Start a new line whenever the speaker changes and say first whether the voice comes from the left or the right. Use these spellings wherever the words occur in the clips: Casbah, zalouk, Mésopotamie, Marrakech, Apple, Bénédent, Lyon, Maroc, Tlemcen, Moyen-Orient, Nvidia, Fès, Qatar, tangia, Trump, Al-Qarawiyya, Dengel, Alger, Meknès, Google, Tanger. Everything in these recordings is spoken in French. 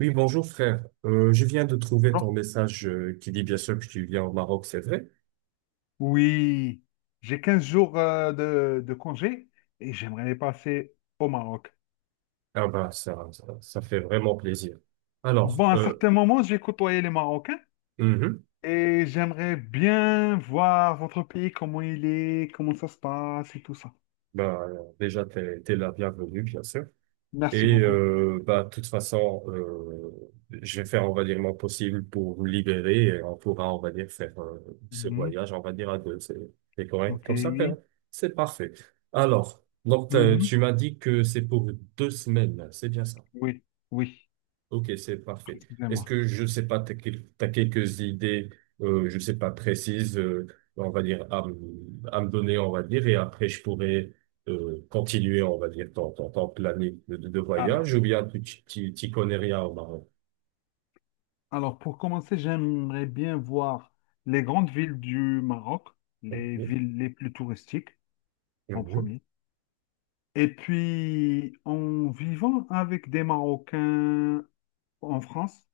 right: Oui, bonjour frère. Je viens de trouver
left: Jours?
right: ton message qui dit bien sûr que tu viens au Maroc, c'est vrai?
left: Oui, j'ai 15 jours de congé et j'aimerais les passer au Maroc.
right: Ah bah ça fait vraiment plaisir. Alors,
left: Bon, à un certain moment, j'ai côtoyé les Marocains
right: mhm.
left: et j'aimerais bien voir votre pays, comment il est, comment ça se passe et tout ça.
right: Bah, déjà t'es la bienvenue bien sûr.
left: Merci
right: Et
left: beaucoup.
right: bah de toute façon, je vais faire on va dire mon possible pour vous libérer et on pourra on va dire faire ce
left: Mhm,
right: voyage on va dire à deux. C'est correct
left: ok.
right: comme ça frère. C'est parfait. Alors, donc
left: Mhm,
right: tu m'as dit que c'est pour deux semaines, c'est bien ça.
left: oui, oui,
right: Ok, c'est parfait. Est-ce
left: précisément.
right: que, je sais pas, tu as, quelques idées, je sais pas, précises, on va dire, à me donner, on va dire, et après, je pourrais continuer, on va dire, ton planning de, de
left: Alors,
right: voyage, ou bien t'y connais rien au Maroc?
left: alors, pour commencer, j'aimerais bien voir les grandes villes du Maroc, les
right: Ok.
left: villes les plus touristiques en
right: Mhm.
left: premier. Et puis, en vivant avec des Marocains en France,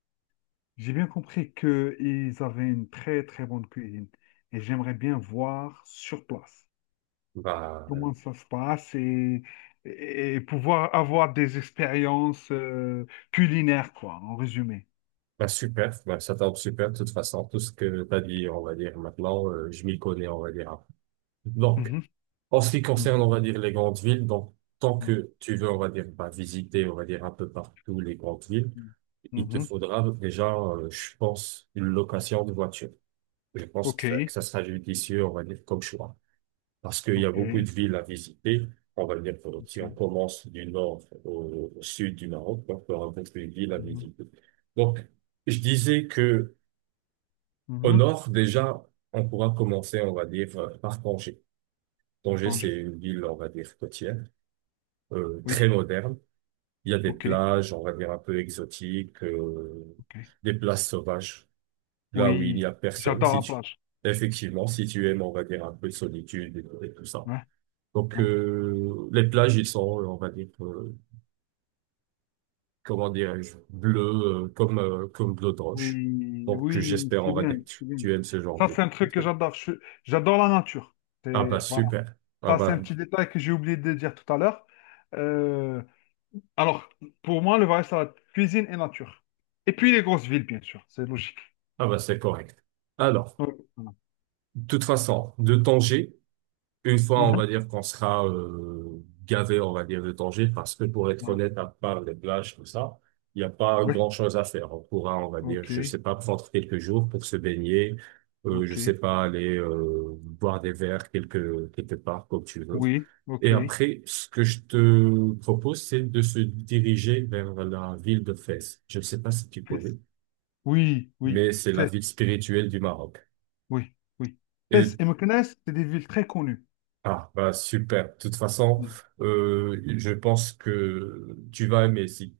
left: j'ai bien compris qu'ils avaient une très, très bonne cuisine. Et j'aimerais bien voir sur place
right: Bah,
left: comment ça se passe et pouvoir avoir des expériences culinaires, quoi, en résumé.
right: bah, super, bah, ça tombe super, de toute façon, tout ce que tu as dit, on va dire, maintenant, je m'y connais, on va dire. Donc,
left: Mhm,
right: en ce qui concerne,
left: mhm,
right: on va dire, les grandes villes, donc, tant que tu veux, on va dire, bah, visiter, on va dire, un peu partout les grandes villes,
left: mhm,
right: il te
left: mhm.
right: faudra déjà, je pense, une location de voiture. Je pense que
left: OK,
right: ça sera judicieux, on va dire, comme choix. Parce qu'il y a beaucoup
left: OK,
right: de villes à visiter. On va dire, que si on
left: OK.
right: commence du nord au sud du Maroc, donc, il y aura beaucoup de villes à
left: Mhm,
right: visiter. Donc, je disais que au
left: mhm.
right: nord, déjà, on pourra commencer, on va dire, par Tanger. Tanger, c'est
left: Tanger,
right: une ville, on va dire, côtière, très
left: oui,
right: moderne. Il y a des
left: OK,
right: plages, on va dire, un peu exotiques,
left: OK.
right: des plages sauvages, là où il n'y
left: Oui,
right: a personne,
left: j'adore
right: si
left: la
right: tu,
left: plage.
right: effectivement, si tu aimes, on va dire, un peu de solitude et tout ça.
left: Ouais,
right: Donc,
left: ouais.
right: les plages, ils sont, on va dire, comment dirais-je, bleues, comme bleu de roche.
left: Oui,
right: Donc,
left: oui,
right: j'espère,
left: c'est
right: on va
left: bien,
right: dire, que tu,
left: c'est bien.
right: tu aimes ce genre
left: Ça,
right: de,
left: c'est un
right: de
left: truc que
right: truc.
left: j'adore. J'adore la nature.
right: Ah
left: C'est,
right: bah,
left: voilà.
right: super. Ah
left: Ça, c'est
right: bah,
left: un petit détail que j'ai oublié de dire tout à l'heure. Euh, alors, pour moi, le voyage, ça va être cuisine et nature. Et puis les grosses villes, bien sûr, c'est logique.
right: c'est correct. Alors,
left: Ouais, voilà.
right: de toute façon, de Tanger, une fois, on va
left: Mhm.
right: dire qu'on sera gavé, on va dire, de danger, parce que pour être
left: Ouais.
right: honnête, à part les plages, tout ça, il n'y a pas
left: Oui,
right: grand-chose à faire. On pourra, on va dire, je
left: ok,
right: sais pas, prendre quelques jours pour se baigner, je
left: ok,
right: sais pas, aller boire des verres quelque part, comme tu veux.
left: oui,
right: Et
left: ok.
right: après, ce que je te propose, c'est de se diriger vers la ville de Fès. Je ne sais pas si tu connais,
left: Fès. Oui, oui,
right: mais c'est la
left: Fès,
right: ville spirituelle du Maroc.
left: oui, oui. Fès
right: Et
left: et Meknès, c'est des villes très connues.
right: Ah, bah super. De toute façon,
left: Mhm.
right: je pense que tu vas aimer si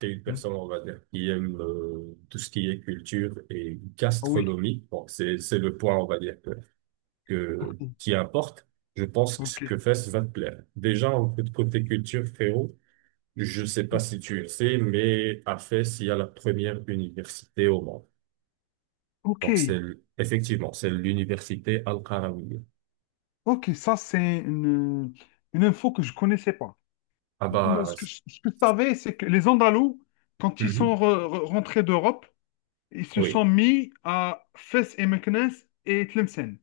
right: tu es une
left: Mhm.
right: personne, on va dire, qui aime tout ce qui est culture et
left: Ah oui,
right: gastronomie. Bon, c'est le point, on va dire,
left: ok,
right: qui importe. Je pense que ce que
left: ok.
right: Fès va te plaire. Déjà, en fait, côté culture, frérot, je sais pas
left: Ah,
right: si tu le sais, mais à Fès, il y a la première université au monde.
left: ok,
right: Donc, c'est, effectivement, c'est l'université Al-Qarawiyya.
left: ok, ça c'est une info que je connaissais pas.
right: Ah
left: Mais
right: bah,
left: Ce que, je ce que je savais, c'est que les Andalous, quand ils
right: Mhm.
left: sont rentrés d'Europe, ils se
right: Oui.
left: sont mis à Fès et Meknès et Tlemcen.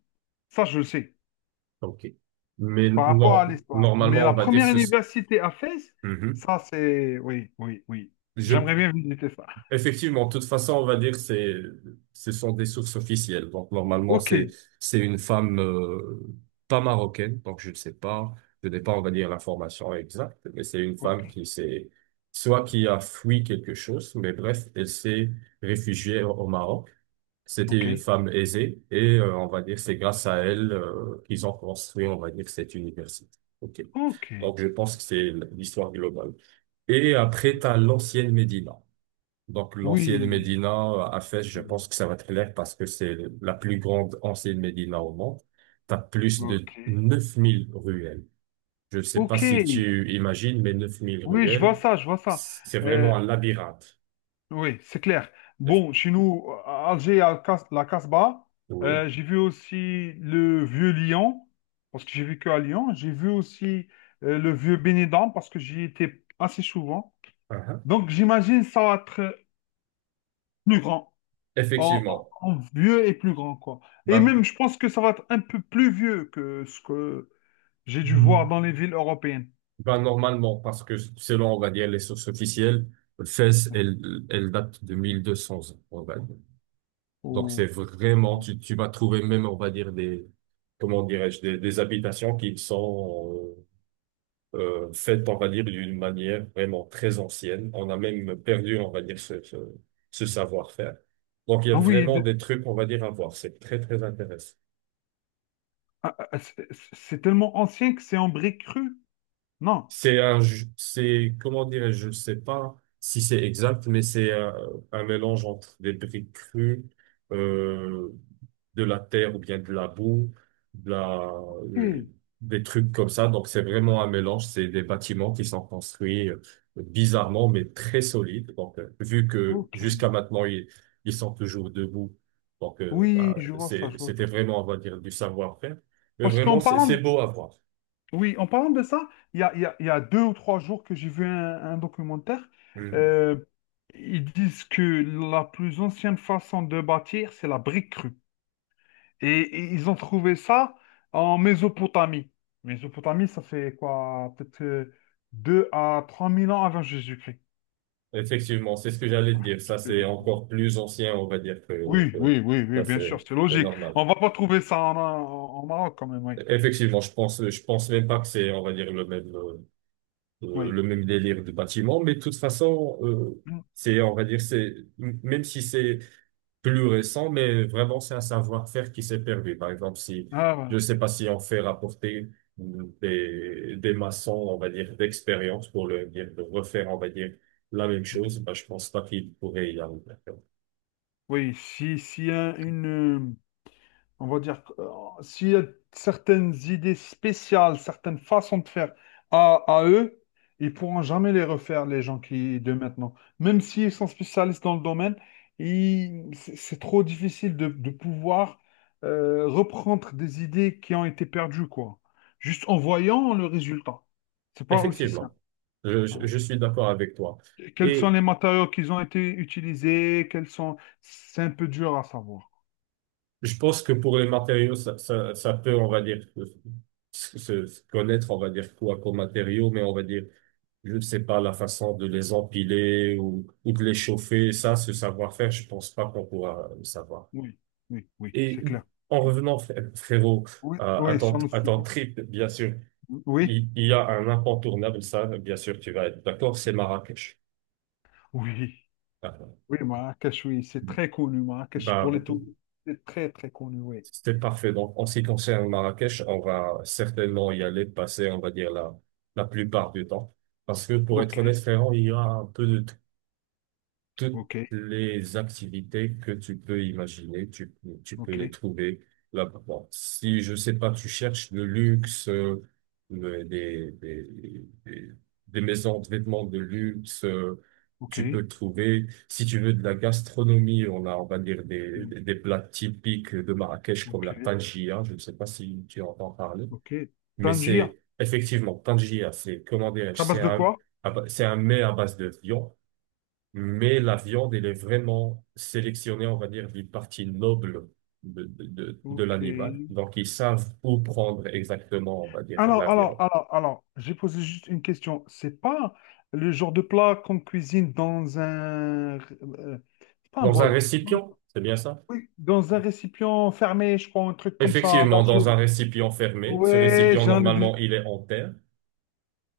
left: Ça, je le sais,
right: Ok. Mais
left: par rapport à l'histoire. Mais
right: normalement, on
left: la
right: va dire
left: première
right: ce.
left: université à Fès,
right: Mhm.
left: ça c'est... Oui, oui, oui.
right: Je,
left: J'aimerais bien visiter ça.
right: effectivement, de toute façon, on va dire ce sont des sources officielles. Donc normalement,
left: Ok,
right: c'est une femme pas marocaine. Donc je ne sais pas, je n'ai pas, on va dire l'information exacte, mais c'est une
left: ok,
right: femme qui s'est soit qui a fui quelque chose, mais bref, elle s'est réfugiée au Maroc. C'était
left: ok,
right: une femme aisée et on va dire c'est grâce à elle qu'ils ont construit, on va dire, cette université. OK.
left: ok.
right: Donc je pense que c'est l'histoire globale. Et après, t'as l'ancienne Médina. Donc l'ancienne
left: Oui,
right: Médina à Fès, je
left: oui,
right: pense que ça va être clair parce que c'est la plus grande ancienne Médina au monde. T'as plus de
left: ok,
right: 9 000 ruelles. Je ne sais pas
left: ok.
right: si tu imagines, mais 9 000
left: Oui, je vois
right: ruelles,
left: ça, je vois ça.
right: c'est
left: Euh,
right: vraiment un labyrinthe.
left: Oui, c'est clair. Bon, chez nous, à Alger, il y a le la Casbah.
right: Oui.
left: J'ai vu aussi le vieux Lyon, parce que j'ai vécu à Lyon. J'ai vu aussi le vieux Bénédent, parce que j'y étais assez souvent.
right: Uh-huh.
left: Donc, j'imagine ça va être plus grand, en,
right: Effectivement.
left: en vieux et plus grand, quoi. Et
right: Bah,
left: même, je pense que ça va être un peu plus vieux que ce que j'ai dû voir dans les villes européennes.
right: ben, normalement, parce que selon, on va dire, les sources officielles, Fès,
left: Ouais.
right: elle date de 1200 ans, on va dire. Donc, c'est
left: Ou-
right: vraiment, tu vas trouver même, on va dire, des, comment dirais-je, des habitations qui sont faites, on va dire, d'une manière vraiment très ancienne. On a même perdu, on va dire, ce savoir-faire. Donc, il y a
left: Ah oui,
right: vraiment
left: de-
right: des trucs, on va dire, à voir. C'est très, très intéressant.
left: ah, c'est tellement ancien que c'est en briques crues. Non.
right: C'est, comment dirais-je, je ne sais pas si c'est exact, mais c'est un, mélange entre des briques crues, euh, de la terre ou bien de la boue, de la, euh,
left: Ok.
right: des trucs comme ça. Donc c'est vraiment un mélange. C'est des bâtiments qui sont construits bizarrement, mais très solides. Donc vu que
left: Ok.
right: jusqu'à maintenant ils sont toujours debout, donc
left: Oui,
right: bah,
left: je vois ça, je vois ça.
right: c'était vraiment, on va dire, du savoir-faire. Mais
left: Parce qu'en
right: vraiment, c'est
left: parlant,
right: c'est
left: de-
right: beau à voir.
left: oui, en parlant de ça, il y a 2 ou 3 jours que j'ai vu un documentaire.
right: Mmh.
left: euh, Ils disent que la plus ancienne façon de bâtir, c'est la brique crue. Et ils ont trouvé ça en Mésopotamie. Mésopotamie, ça fait quoi? Peut-être 2 000 à 3 000 ans avant Jésus-Christ.
right: Effectivement, c'est ce que j'allais te dire. Ça,
left: Euh,
right: c'est encore plus ancien, on va dire, que,
left: Oui,
right: que
left: oui, oui, oui,
right: ça,
left: bien sûr, c'est
right: c'est
left: logique.
right: normal.
left: On va pas trouver ça en Maroc quand même, oui.
right: Effectivement, je pense même pas que c'est, on va dire,
left: Oui.
right: le même délire de bâtiment, mais de toute façon,
left: Mm.
right: c'est, on va dire, c'est, même si c'est plus récent, mais vraiment, c'est un savoir-faire qui s'est perdu. Par exemple, si,
left: Ah, ouais.
right: je sais pas si on fait rapporter des maçons, on va dire, d'expérience pour le dire, de refaire, on va dire, la même chose,
left: Mm.
right: bah, je pense pas qu'il pourrait y arriver.
left: Oui, si, une, on va dire, s'il y a certaines idées spéciales, certaines façons de faire à eux, ils pourront jamais les refaire, les gens qui, de maintenant. Même s'ils sont spécialistes dans le domaine, c'est trop difficile de pouvoir reprendre des idées qui ont été perdues, quoi. Juste en voyant le résultat. C'est pas aussi simple.
right: Effectivement,
left: Voilà.
right: je suis d'accord avec toi.
left: Quels sont
right: Et
left: les matériaux qui ont été utilisés, quels sont... C'est un peu dur à savoir.
right: je pense que pour les matériaux, ça peut, on va dire, se connaître, on va dire quoi comme matériaux, mais on va dire, je ne sais pas, la façon de les empiler ou de les chauffer, ça, ce savoir-faire, je pense pas qu'on pourra le savoir.
left: Oui, oui, oui,
right: Et
left: c'est clair.
right: en
left: Clair.
right: revenant, frérot,
left: Oui, oui, sur le
right: à ton
left: sujet.
right: trip, bien sûr,
left: Oui,
right: il y a un incontournable, ça, bien sûr, tu vas être d'accord, c'est Marrakech.
left: oui,
right: Ah,
left: oui, Marrakech, oui, c'est très connu, Marrakech, pour
right: bah,
left: les touristes, c'est très, très connu, oui.
right: c'était parfait. Donc, en ce qui concerne Marrakech, on va certainement y aller passer, on va dire, la plupart du temps. Parce que, pour
left: Ok,
right: être honnête, frérot, il y a un peu de toutes
left: ok,
right: les activités que tu peux imaginer, tu peux
left: ok,
right: les trouver là-bas. Bon, si, je sais pas, tu cherches le luxe, le- des, des, des, des maisons de vêtements de luxe,
left: ok,
right: tu peux le trouver. Si tu veux de la gastronomie, on a, on va dire,
left: mm,
right: des plats typiques de Marrakech comme la
left: ok,
right: tangia. Je ne sais pas si tu entends parler.
left: ok.
right: Mais
left: Tangier,
right: c'est effectivement, tangia, c'est, comment dirais-je,
left: ça base de quoi?
right: c'est un mets à base de viande mais la viande, elle est vraiment sélectionnée, on va dire, des parties nobles de
left: Ok.
right: l'animal. Donc, ils savent où prendre exactement, on va dire, la viande.
left: Alors, j'ai posé juste une question. C'est pas le genre de plat qu'on cuisine dans un... c'est pas un
right: Dans un
left: bol. Non.
right: récipient, c'est bien ça?
left: Oui, dans un récipient fermé, je crois, un truc comme ça,
right: Effectivement, dans un
left: d'argile.
right: récipient fermé. Ce
left: Ouais,
right: récipient,
left: j'en ai
right: normalement,
left: dé-
right: il est en terre.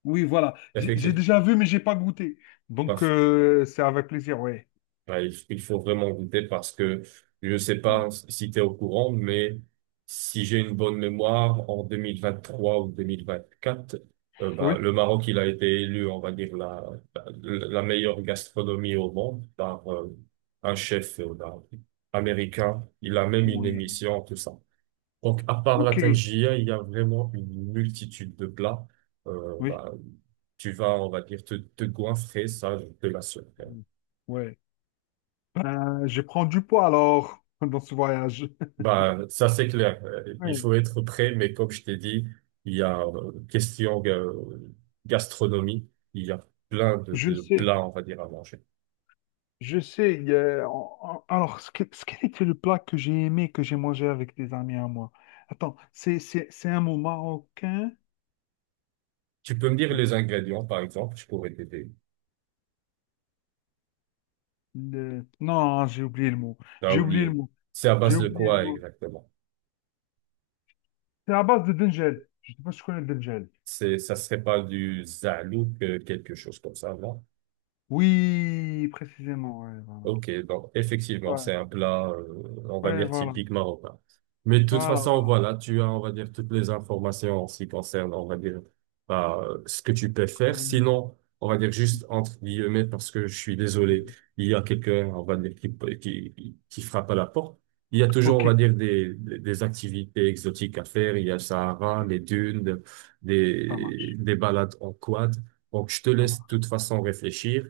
left: Oui, voilà. J'ai
right: Effectivement.
left: déjà vu, mais j'ai pas goûté. Donc, c'est avec plaisir, ouais.
right: Ouais, il faut vraiment goûter parce que je ne sais
left: Ouais.
right: pas si tu es au courant, mais si j'ai une bonne mémoire, en 2023 ou 2024,
left: Oui.
right: bah, le Maroc, il a été élu, on va dire, la, la la meilleure gastronomie au monde par un chef bah, américain. Il a même une
left: Oui.
right: émission, tout ça. Donc, à part la
left: Ok.
right: tangia, il y a vraiment une multitude de plats.
left: Oui.
right: Bah, tu vas, on va dire, te goinfrer, ça, je te l'assure.
left: Ouais. Ben, je prends du poids alors dans ce voyage.
right: Bah, ça c'est clair. Il
left: Ouais.
right: faut être prêt, mais comme je t'ai dit, il y a question gastronomie, il y a plein
left: Je
right: de
left: sais,
right: plats, on va dire, à manger.
left: je sais. Il y a- en- en- Alors, ce quel était le plat que j'ai aimé, que j'ai mangé avec des amis à moi? Attends, c'est un mot marocain?
right: Tu peux me dire les ingrédients, par exemple, je pourrais t'aider.
left: Non, j'ai oublié le mot.
right: T'as
left: J'ai oublié le
right: oublié.
left: mot.
right: C'est à
left: J'ai
right: base de
left: oublié le
right: quoi
left: mot.
right: exactement?
left: C'est à base de Dengel. Je sais pas si tu connais le Dengel.
right: C'est, ça serait pas du zalouk, quelque chose comme ça, non?
left: Oui, précisément. Ouais, voilà.
right: Ok, bon, effectivement, c'est un plat, on va
left: Ouais, ouais,
right: dire,
left: voilà.
right: typique marocain. Mais de toute
left: Voilà,
right: façon,
left: voilà.
right: voilà, tu as, on va dire, toutes les informations en ce qui concerne, on va dire, bah, ce que tu peux
left: Très
right: faire.
left: bien.
right: Sinon, on va dire juste entre guillemets, parce que je suis désolé, il y a quelqu'un, on va dire, qui frappe à la porte. Il y a toujours, on
left: Ok,
right: va dire, des activités exotiques à faire. Il y a le
left: ok.
right: Sahara, les dunes,
left: Ça marche.
right: des balades en quad. Donc, je te
left: Ça
right: laisse de
left: marche.
right: toute façon réfléchir.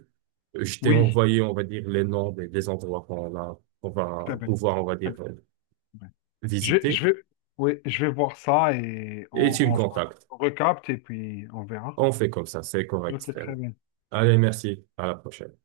right: Je t'ai
left: Oui,
right: envoyé, on va dire, les noms des endroits qu'on a, qu'on va
left: très bien.
right: pouvoir, on va
left: Très
right: dire,
left: bien, très bien.
right: visiter.
left: Je vais, oui, je vais voir ça et
right: Et tu me
left: on se
right: contactes.
left: recapte et puis on verra.
right: On fait comme ça, c'est correct,
left: Ok, très
right: frérot.
left: bien.
right: Allez, merci. À la prochaine.